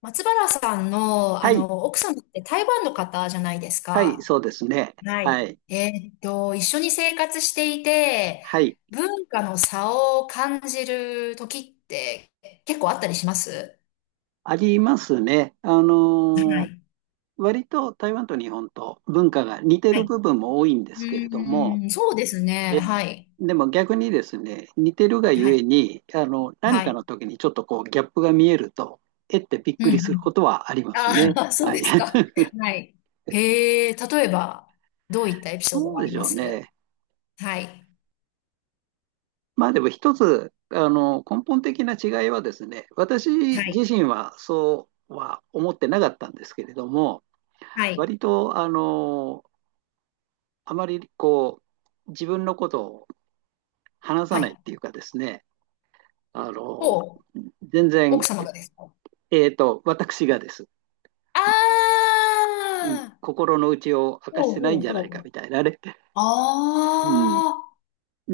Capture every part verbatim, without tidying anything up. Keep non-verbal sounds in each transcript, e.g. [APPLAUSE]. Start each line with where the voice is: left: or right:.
left: 松原さんの、
right: は
left: あ
right: い、
left: の、奥さんって台湾の方じゃないです
right: はい、
left: か。
right: そうですね。
left: は
right: は
left: い。
right: い、
left: えーっと、一緒に生活していて、
right: はい、
left: 文化の差を感じる時って結構あったりします。
right: ありますね。あ
left: は
right: のー
left: い。
right: 割と台湾と日本と文化が似て
left: は
right: る
left: い。
right: 部分も多いんで
left: う
right: すけれども、
left: ーん、そうですね。
right: え
left: は
right: ー
left: い。
right: でも逆にですね、似てるが
left: は
right: ゆえ
left: い。
right: に、あの、何
left: は
right: かの
left: い。
right: 時にちょっとこうギャップが見えると、えってびっ
left: うん
right: くり
left: う
right: する
left: ん。
right: ことはあります
left: あ
right: ね。
left: あ、[LAUGHS] そう
right: はい。
left: ですか。
right: [LAUGHS]
left: はい。へえ、例えば、どういったエピソード
right: ど
left: が
right: う
left: あ
right: で
left: り
right: し
left: ま
right: ょう
left: す？
right: ね。
left: はい。
right: まあでも一つ、あの、根本的な違いはですね、私
left: はい。
right: 自身はそうは思ってなかったんですけれども、
left: はい。
right: 割と、あの、あまりこう、自分のことを話さ
left: は
right: ないっ
left: い。
right: ていうかですね、あの、
left: お、
right: 全然、
left: 奥様がですか？
right: えっと、私がです。
left: あ
right: うん、
left: あ、
right: 心の内を明か
left: ほ
right: し
left: う
right: てない
left: ほ
right: ん
left: う
right: じゃない
left: ほ
right: かみ
left: う。
right: たいなね。
left: あ
right: うん。
left: あ、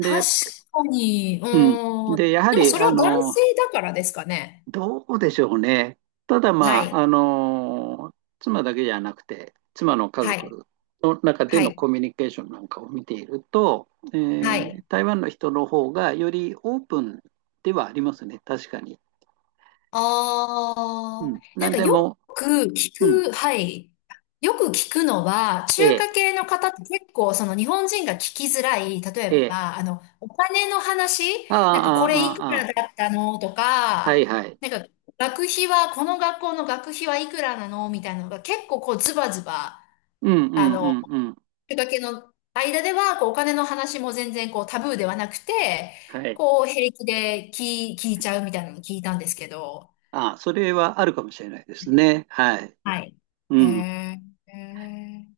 left: 確かに、う
right: うん。
left: ーん。
right: で、やは
left: でも
right: り、
left: それ
right: あ
left: は男
right: の、
left: 性だからですかね。
right: どうでしょうね。ただ
left: は
right: まあ、あ
left: い、
right: の妻だけじゃなくて、妻の家
left: はい、
right: 族の中で
left: は
right: の
left: い、
right: コミュニケーションなんかを見ていると、え
left: は
right: ー
left: い。
right: 台湾の人の方がよりオープンではありますね、確かに。う
left: ああ、
right: ん、
left: なん
right: 何
left: か
right: で
left: よ
right: も、
left: く聞
right: うん、
left: く、はい。よく聞くのは、中
right: ええ、
left: 華系の方って結構その日本人が聞きづらい、例え
right: ええ、
left: ば、あの、お金の話、
right: ああ、
left: なんかこれいく
right: ああ、ああ、
left: らだったのと
right: は
left: か、
right: い、はい。
left: なんか学費は、この学校の学費はいくらなのみたいなのが結構こうズバズバ、
right: うん、う
left: あ
right: ん、う
left: の、
right: ん、うん。
left: 中華系の間では、こうお金の話も全然こうタブーではなくて、
right: はい。
left: こう平気で聞い、聞いちゃうみたいなのを聞いたんですけど、
right: ああ、それはあるかもしれないですね。はい。
left: はい。へ
right: うん、
left: え。へえ。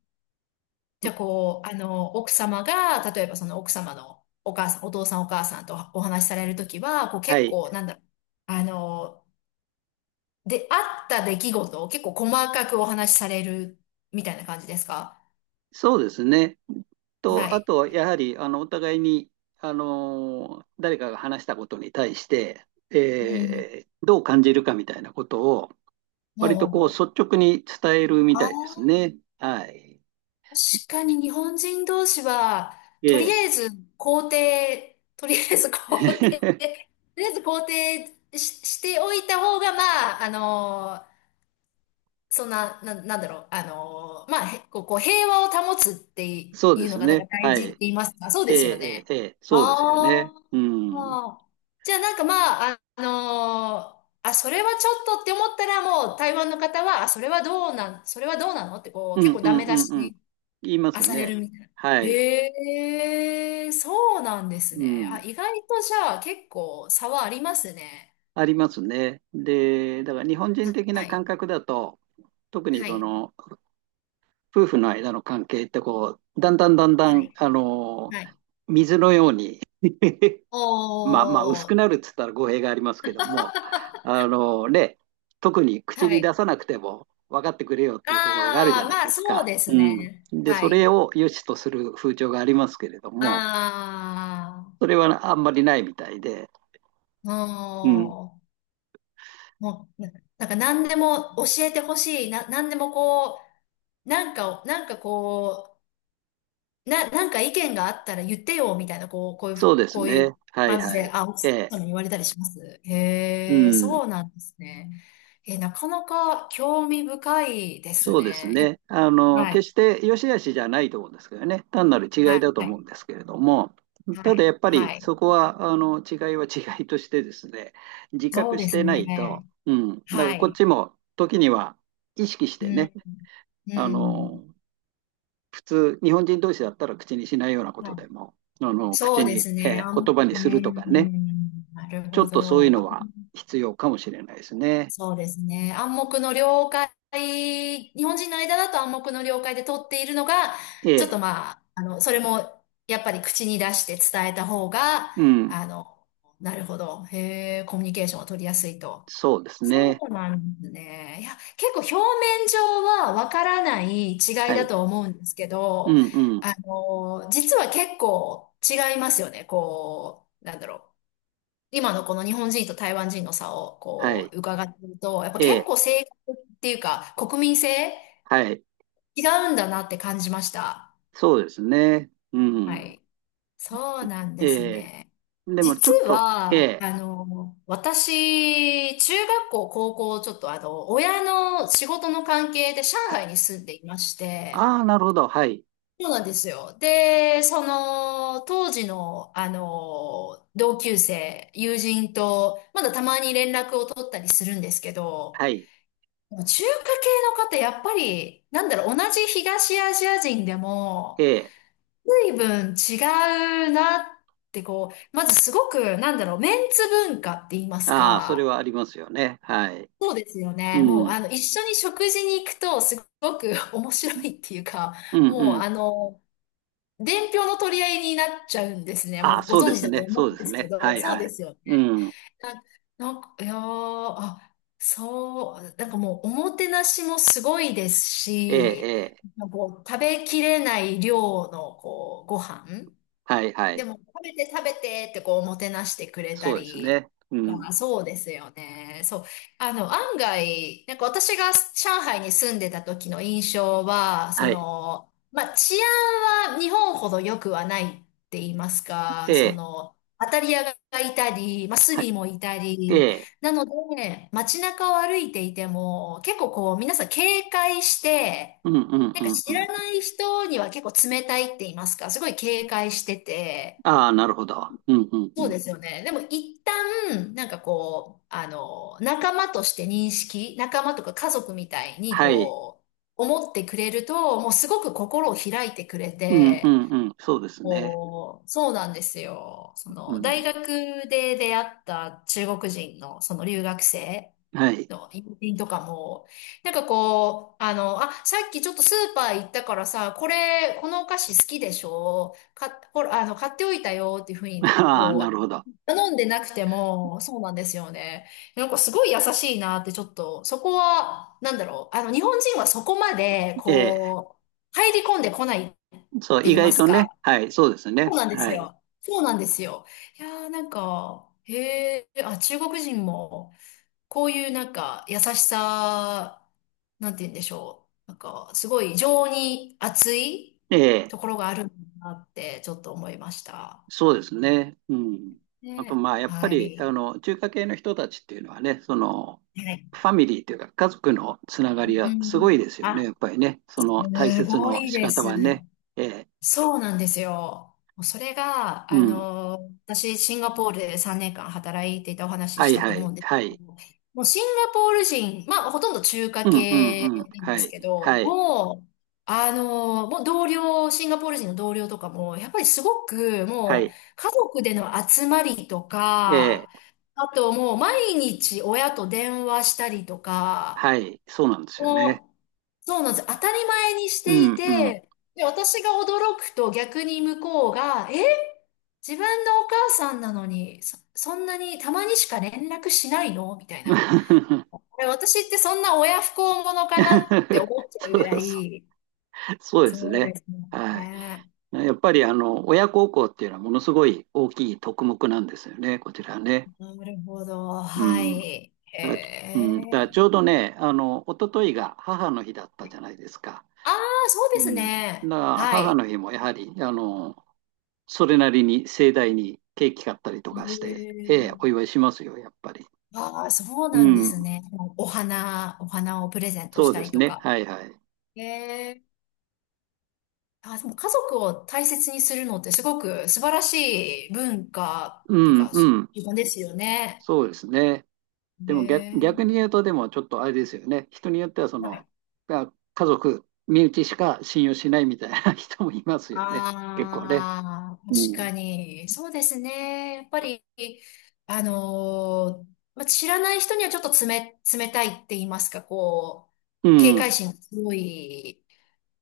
left: じゃあ、こう、あの、奥様が、例えばその奥様のお母さん、お父さんお母さんとお話しされるときは、こう
right: は
left: 結
right: い。
left: 構、なんだろう、あの、で、あった出来事を結構細かくお話しされるみたいな感じですか？
right: そうですね。
left: は
right: と、あ
left: い。
right: とはやはり、あの、お互いに、あの、誰かが話したことに対して、
left: うん。
right: えーどう感じるかみたいなことを、
left: ほう
right: 割
left: ほ
right: と
left: う
right: こう、
left: ほ
right: 率直に伝えるみ
left: う。あ
right: たいです
left: あ、
right: ね。はい。
left: 確かに日本人同士は、
right: え
left: とり
right: え。
left: あえず肯定、とりあえず肯定、と
right: [LAUGHS]
left: りあえず肯定し、しておいた方が、まあ、あの、そんな、な、なんだろう、あのーまあ、へこう、こう平和を保つって
right: そうで
left: いうの
right: す
left: がなんか
right: ね。
left: 大
right: はい。
left: 事って
right: え
left: 言いますか、そう
right: え、
left: ですよ
right: ええ、
left: ね。
right: ええ、そうですよね。
left: あ
right: うん。うん、
left: あ。じゃあなんかまあ、あのーあ、それはちょっとって思ったらもう台湾の方は、あ、それはどうなん、それはどうなのってこう、
right: う
left: 結
right: ん、
left: 構
right: う
left: ダ
right: ん、
left: メ出
right: うん。
left: し
right: 言いま
left: あ
right: す
left: され
right: ね。
left: るみたいな。
right: はい。
left: へえ、そうなんです
right: う
left: ね。あ、
right: ん。
left: 意外とじゃあ結構差はありますね。
right: ありますね。で、だから日本人的
left: は
right: な感
left: い。
right: 覚だと、特に
left: は
right: そ
left: い。
right: の夫婦の間の関係ってこう、だんだんだんだ
left: は
right: ん、
left: い。
right: あの
left: は
right: ー
left: い。
right: 水のように [LAUGHS] まあまあ薄
left: お
right: く
left: ー。
right: なるっつったら語弊がありますけども、
left: [LAUGHS]
right: あのーね、特に口
left: は
right: に出
left: い。
right: さなくても分かってくれよっていうところがあるじ
left: あ
right: ゃ
left: あ、
right: ない
left: まあ
right: です
left: そう
right: か。
left: です
right: うん。
left: ね。
right: で、
left: は
right: そ
left: い。
right: れを良しとする風潮がありますけれども、
left: あ
right: それはあんまりないみたいで、
left: あ、
right: うん。
left: もう、もう、ななんか何でも教えてほしい。な、何でもこう、なんかなんかこう、な、なんか意見があったら言ってよ、みたいな、こう、こうい
right: そ
left: う、
right: うです
left: こうい
right: ね。
left: う
right: はい、
left: 感じ
right: は
left: で、
right: い。
left: あ、奥
right: ええ。
left: 様に言われたりします。
right: う
left: へえ、
right: ん。
left: そうなんですね。え、なかなか興味深いです
right: そうです
left: ね。
right: ね。あ
left: え、
right: の、
left: はい。
right: 決して良し悪しじゃないと思うんですけどね。単なる違
left: は
right: いだと思うん
left: い。は
right: ですけれども、ただ
left: い。
right: やっぱり
left: はい。
right: そこは、あの、違いは違いとしてですね、自
left: そう
right: 覚
left: で
right: し
left: す
right: てない
left: ね。
right: と、うん。だから
left: は
right: こっ
left: い。
right: ちも時には意識し
left: う
right: てね、
left: ん、
right: あ
left: うん。
right: の、普通、日本人同士だったら口にしないようなこ
left: は
right: と
left: い。
right: でも、あの、
left: そ
right: 口
left: うで
right: に、
left: すね。
right: え
left: あ
right: ー言
left: ん、
right: 葉に
left: う
right: するとかね、
left: ん、なる
right: ちょ
left: ほ
right: っとそういう
left: ど。
right: のは必要かもしれないですね。
left: そうですね。暗黙の了解、日本人の間だと暗黙の了解で取っているのが、
right: え
left: ちょっ
right: え、
left: とまあ、あの、それもやっぱり口に出して伝えた方が、
right: うん、
left: あの、なるほど。へえ、コミュニケーションを取りやすいと。
right: そうです
left: そ
right: ね。
left: うなんですね。いや、結構表面上はわからない違い
right: は
left: だ
right: い。
left: と思うんですけ
right: うん、
left: ど、
right: うん、
left: あの、実は結構違いますよね。こう、なんだろう。今のこの日本人と台湾人の差を
right: は
left: こ
right: い。
left: う伺っていると、やっぱ
right: え
left: 結
right: え、
left: 構性格っていうか国民性
right: はい、
left: 違うんだなって感じました。
right: そうですね。う
left: は
right: ん。
left: い。そうなんです
right: ええ、
left: ね。
right: でもち
left: 実
right: ょっと、え
left: は、
right: え、
left: あの、私、中学校、高校、ちょっとあの、親の仕事の関係で上海に住んでいまして、
right: ああー、なるほど、はい、
left: そうなんですよ。で、その、当時の、あの、同級生、友人と、まだたまに連絡を取ったりするんですけど、
right: はい、
left: 中華系の方、やっぱり、なんだろう、同じ東アジア人で
right: え
left: も、
right: え、
left: 随分違うなってこう、まずすごく、なんだろう、メンツ文化って言います
right: ああ、それ
left: か。
right: はありますよね。はい。
left: そうですよね。も
right: う
left: う、
right: ん、
left: あの、一緒に食事に行くと、すごく [LAUGHS] 面白いっていうか、
right: うん、
left: もう、
right: うん。
left: あの、伝票の取り合いになっちゃうんですね。も
right: ああ、
left: う、ご
right: そうで
left: 存知
right: す
left: だと
right: ね、そ
left: 思
right: う
left: うん
right: で
left: で
right: す
left: すけ
right: ね。は
left: ど、
right: い、
left: そう
right: は
left: で
right: い。
left: すよ
right: う
left: ね。
right: ん、
left: な、なんか、いやー、あ、そう、なんかもう、おもてなしもすごいです
right: ええ、え
left: し、
right: え、
left: なんかこう、食べきれない量の、こう、ご飯。
right: はい、は
left: で
right: い。
left: も、食べて食べてってこう、おもてなしてくれた
right: そうです
left: り、
right: ね。うん、
left: まあ、そうですよね。そう。あの、案外、なんか私が上海に住んでた時の印象は、そ
right: はい、
left: の、まあ、治安は日本ほど良くはないって言います
right: え
left: か、そ
right: え、
left: の、当たり屋がいたり、まあ、ス
right: はい、
left: リもいた
right: え
left: り、
right: え、
left: なので、街中を歩いていても、結構こう、皆さん警戒して、
right: うん、うん、
left: な
right: う
left: んか
right: ん、う
left: 知ら
right: ん。
left: ない人には結構冷たいって言いますか、すごい警戒してて、
right: ああ、なるほど。うん、うん、う
left: そう
right: ん。
left: ですよね。でも一旦、なんかこう、あの、仲間として認識、仲間とか家族みたいに
right: はい、
left: こう、思ってくれると、もうすごく心を開いてくれ
right: うん、う
left: て、
right: ん、うん、そうですね。
left: こう、そうなんですよ。そ
right: う
left: の、大
right: ん、
left: 学で出会った中国人のその留学生
right: はい。
left: の友人とかも、なんかこう、あの、あ、さっきちょっとスーパー行ったからさ、これ、このお菓子好きでしょか、ほら、あの、買っておいたよっていうふう
right: [LAUGHS]
left: に、
right: ああ、
left: こ
right: な
left: う、
right: るほど。
left: 頼んでなくても、そうなんですよね。なんかすごい優しいなってちょっと、そこは、なんだろう。あの、日本人はそこまで、
right: ええ、
left: こう、入り込んでこないって
right: そう、意
left: 言いま
right: 外
left: す
right: とね、
left: か。
right: はい、そうです
left: そう
right: ね。
left: なんです
right: はい。
left: よ。そうなんですよ。いやーなんか、へえ、あ、中国人も、こういうなんか、優しさ、なんて言うんでしょう。なんか、すごい情に熱い
right: ええ、
left: ところがあるんだなって、ちょっと思いました。
right: そうですね。うん。あと、
left: ね。
right: まあ、やっぱ
left: は
right: り、
left: い。
right: あの、中華系の人たちっていうのはね、その、
left: はい。
right: ファミリーというか、家族のつながり
left: う
right: はす
left: ん。
right: ごいですよね、
left: あ、
right: やっぱりね。そ
left: す
right: の大切
left: ご
right: の
left: い
right: 仕
left: で
right: 方
left: す。
right: はね。ええ、
left: そうなんですよ。もうそれが、
right: う
left: あ
right: ん。
left: の、私、シンガポールでさんねんかん働いていたお話
right: は
left: しし
right: い、
left: たと
right: は
left: 思
right: い、
left: うんです
right: は
left: け
right: い。
left: ど、もうシンガポール人、まあ、ほとんど中華
right: うん、う
left: 系
right: ん、うん。
left: なん
right: は
left: です
right: い、
left: けど、
right: はい、
left: もう、あの、もう同僚、シンガポール人の同僚とかも、やっぱりすごく、
right: は
left: もう、
right: い。
left: 家族での集まりとか、
right: ええ、
left: あともう毎日親と電話したりとか、
right: はい、そうなんですよね。
left: もう、そうなんです。当たり前にし
right: う
left: てい
right: ん、うん。
left: て、で、私が驚くと逆に向こうが、え、自分のお母さんなのに、そ、そんなにたまにしか連絡しないのみたいな。
right: [LAUGHS]
left: え、私ってそんな親不孝者かなって思っちゃう
right: そ
left: ぐら
right: う、そ
left: い。
right: う、そうです
left: そう
right: ね。
left: ですもん
right: はい。
left: ね。
right: やっぱりあの親孝行っていうのはものすごい大きい特目なんですよね、こちらね。
left: なるほど。
right: う
left: は
right: ん。だ、
left: い。へ
right: うん、だからち
left: え。
right: ょうどね、あの、一昨日が母の日だったじゃないですか。
left: ああ、そう
right: う
left: です
right: ん。だか
left: ね。
right: ら
left: は
right: 母
left: い。
right: の日もやはり、あの、それなりに盛大にケーキ買ったりと
left: へ
right: かして、ええ、お
left: え。
right: 祝いしますよ、やっぱり。
left: ああ、そう
right: う
left: なんです
right: ん。
left: ね。お花、お花をプレゼント
right: そ
left: し
right: う
left: た
right: で
left: り
right: す
left: と
right: ね。
left: か。
right: はい、はい。
left: へえ。あ、でも家族を大切にするのってすごく素晴らしい文化
right: う
left: っていう
right: ん、
left: か、
right: う
left: 習
right: ん。
left: 慣ですよね。
right: そうですね。で
left: え
right: も逆、逆に
left: え。
right: 言うと、でもちょっとあれですよね。人によっては、そ
left: は
right: の、
left: い。
right: が家族、身内しか信用しないみたいな [LAUGHS] 人もいますよね。結構ね。
left: ああ、
right: う
left: 確
right: ん。
left: かに。そうですね。やっぱり、あのーまあ、知らない人にはちょっと冷、冷たいって言いますか、こう、
right: う
left: 警戒
right: ん。
left: 心が強い。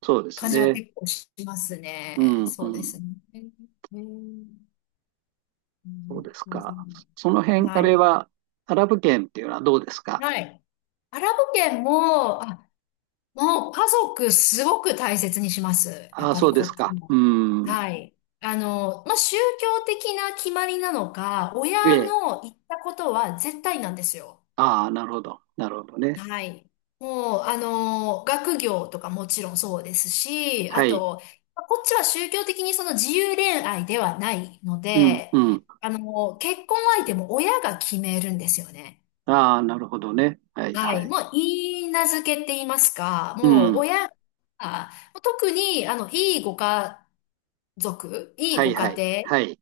right: そうです
left: 感じは
right: ね。
left: 結構します
right: う
left: ね。
right: ん、う
left: そうです
right: ん。
left: ね。えー、えー、う、う
right: そうで
left: ん、
right: す
left: う
right: か。
left: ん、
right: その辺、あ
left: は
right: れ
left: い。
right: は、アラブ圏っていうのはどうですか？
left: はい。アラブ圏も、あ、もう家族すごく大切にします。やっ
right: ああ、
left: ぱ
right: そ
left: り
right: うで
left: こ
right: す
left: っち
right: か。
left: も。
right: うん。
left: はい。あの、まあ、宗教的な決まりなのか、親
right: ええ。
left: の言ったことは絶対なんですよ。
right: ああ、なるほど。なるほどね。
left: はい。もう、あの、学業とかもちろんそうですし、あ
right: はい。
left: と、こっちは宗教的にその自由恋愛ではないの
right: うん、
left: で、
right: うん。
left: あの、結婚相手も親が決めるんですよね。
right: ああ、なるほどね。はい、
left: は
right: は
left: い。
right: い。
left: もう、いいなずけって言いますか、
right: う
left: もう、
right: ん。
left: 親が、特に、あの、いいご家族、いい
right: はい、
left: ご
right: は
left: 家
right: い。
left: 庭
right: はい。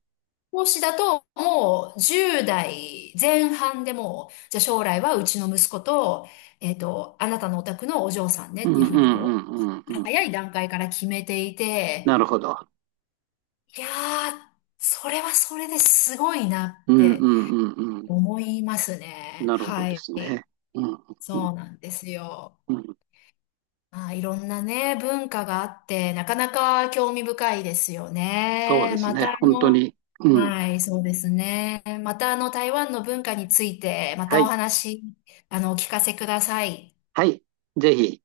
left: 投資だと、もうじゅう代前半でもう、じゃあ将来はうちの息子と、えっと、あなたのお宅のお嬢さんね
right: う
left: っ
right: ん、う
left: ていうふ
right: ん、
left: う
right: う
left: にこ
right: ん、
left: う、
right: うん、うん。
left: 早い段階から決めていて、
right: なるほど。
left: いやー、それはそれですごいな
right: う
left: っ
right: ん、うん、う
left: て
right: ん、うん。
left: 思いますね。
right: なるほど
left: は
right: で
left: い。
right: すね。うん、うん、
left: そうなんですよ。
right: うん、うん。
left: まあ、いろんなね、文化があって、なかなか興味深いですよ
right: そうで
left: ね。
right: す
left: また
right: ね。
left: あ
right: 本当
left: の、
right: に。うん。
left: はい、そうですね。またあの、台湾の文化について、ま
right: は
left: たお
right: い。
left: 話、あの、お聞かせください。
right: はい。ぜひ。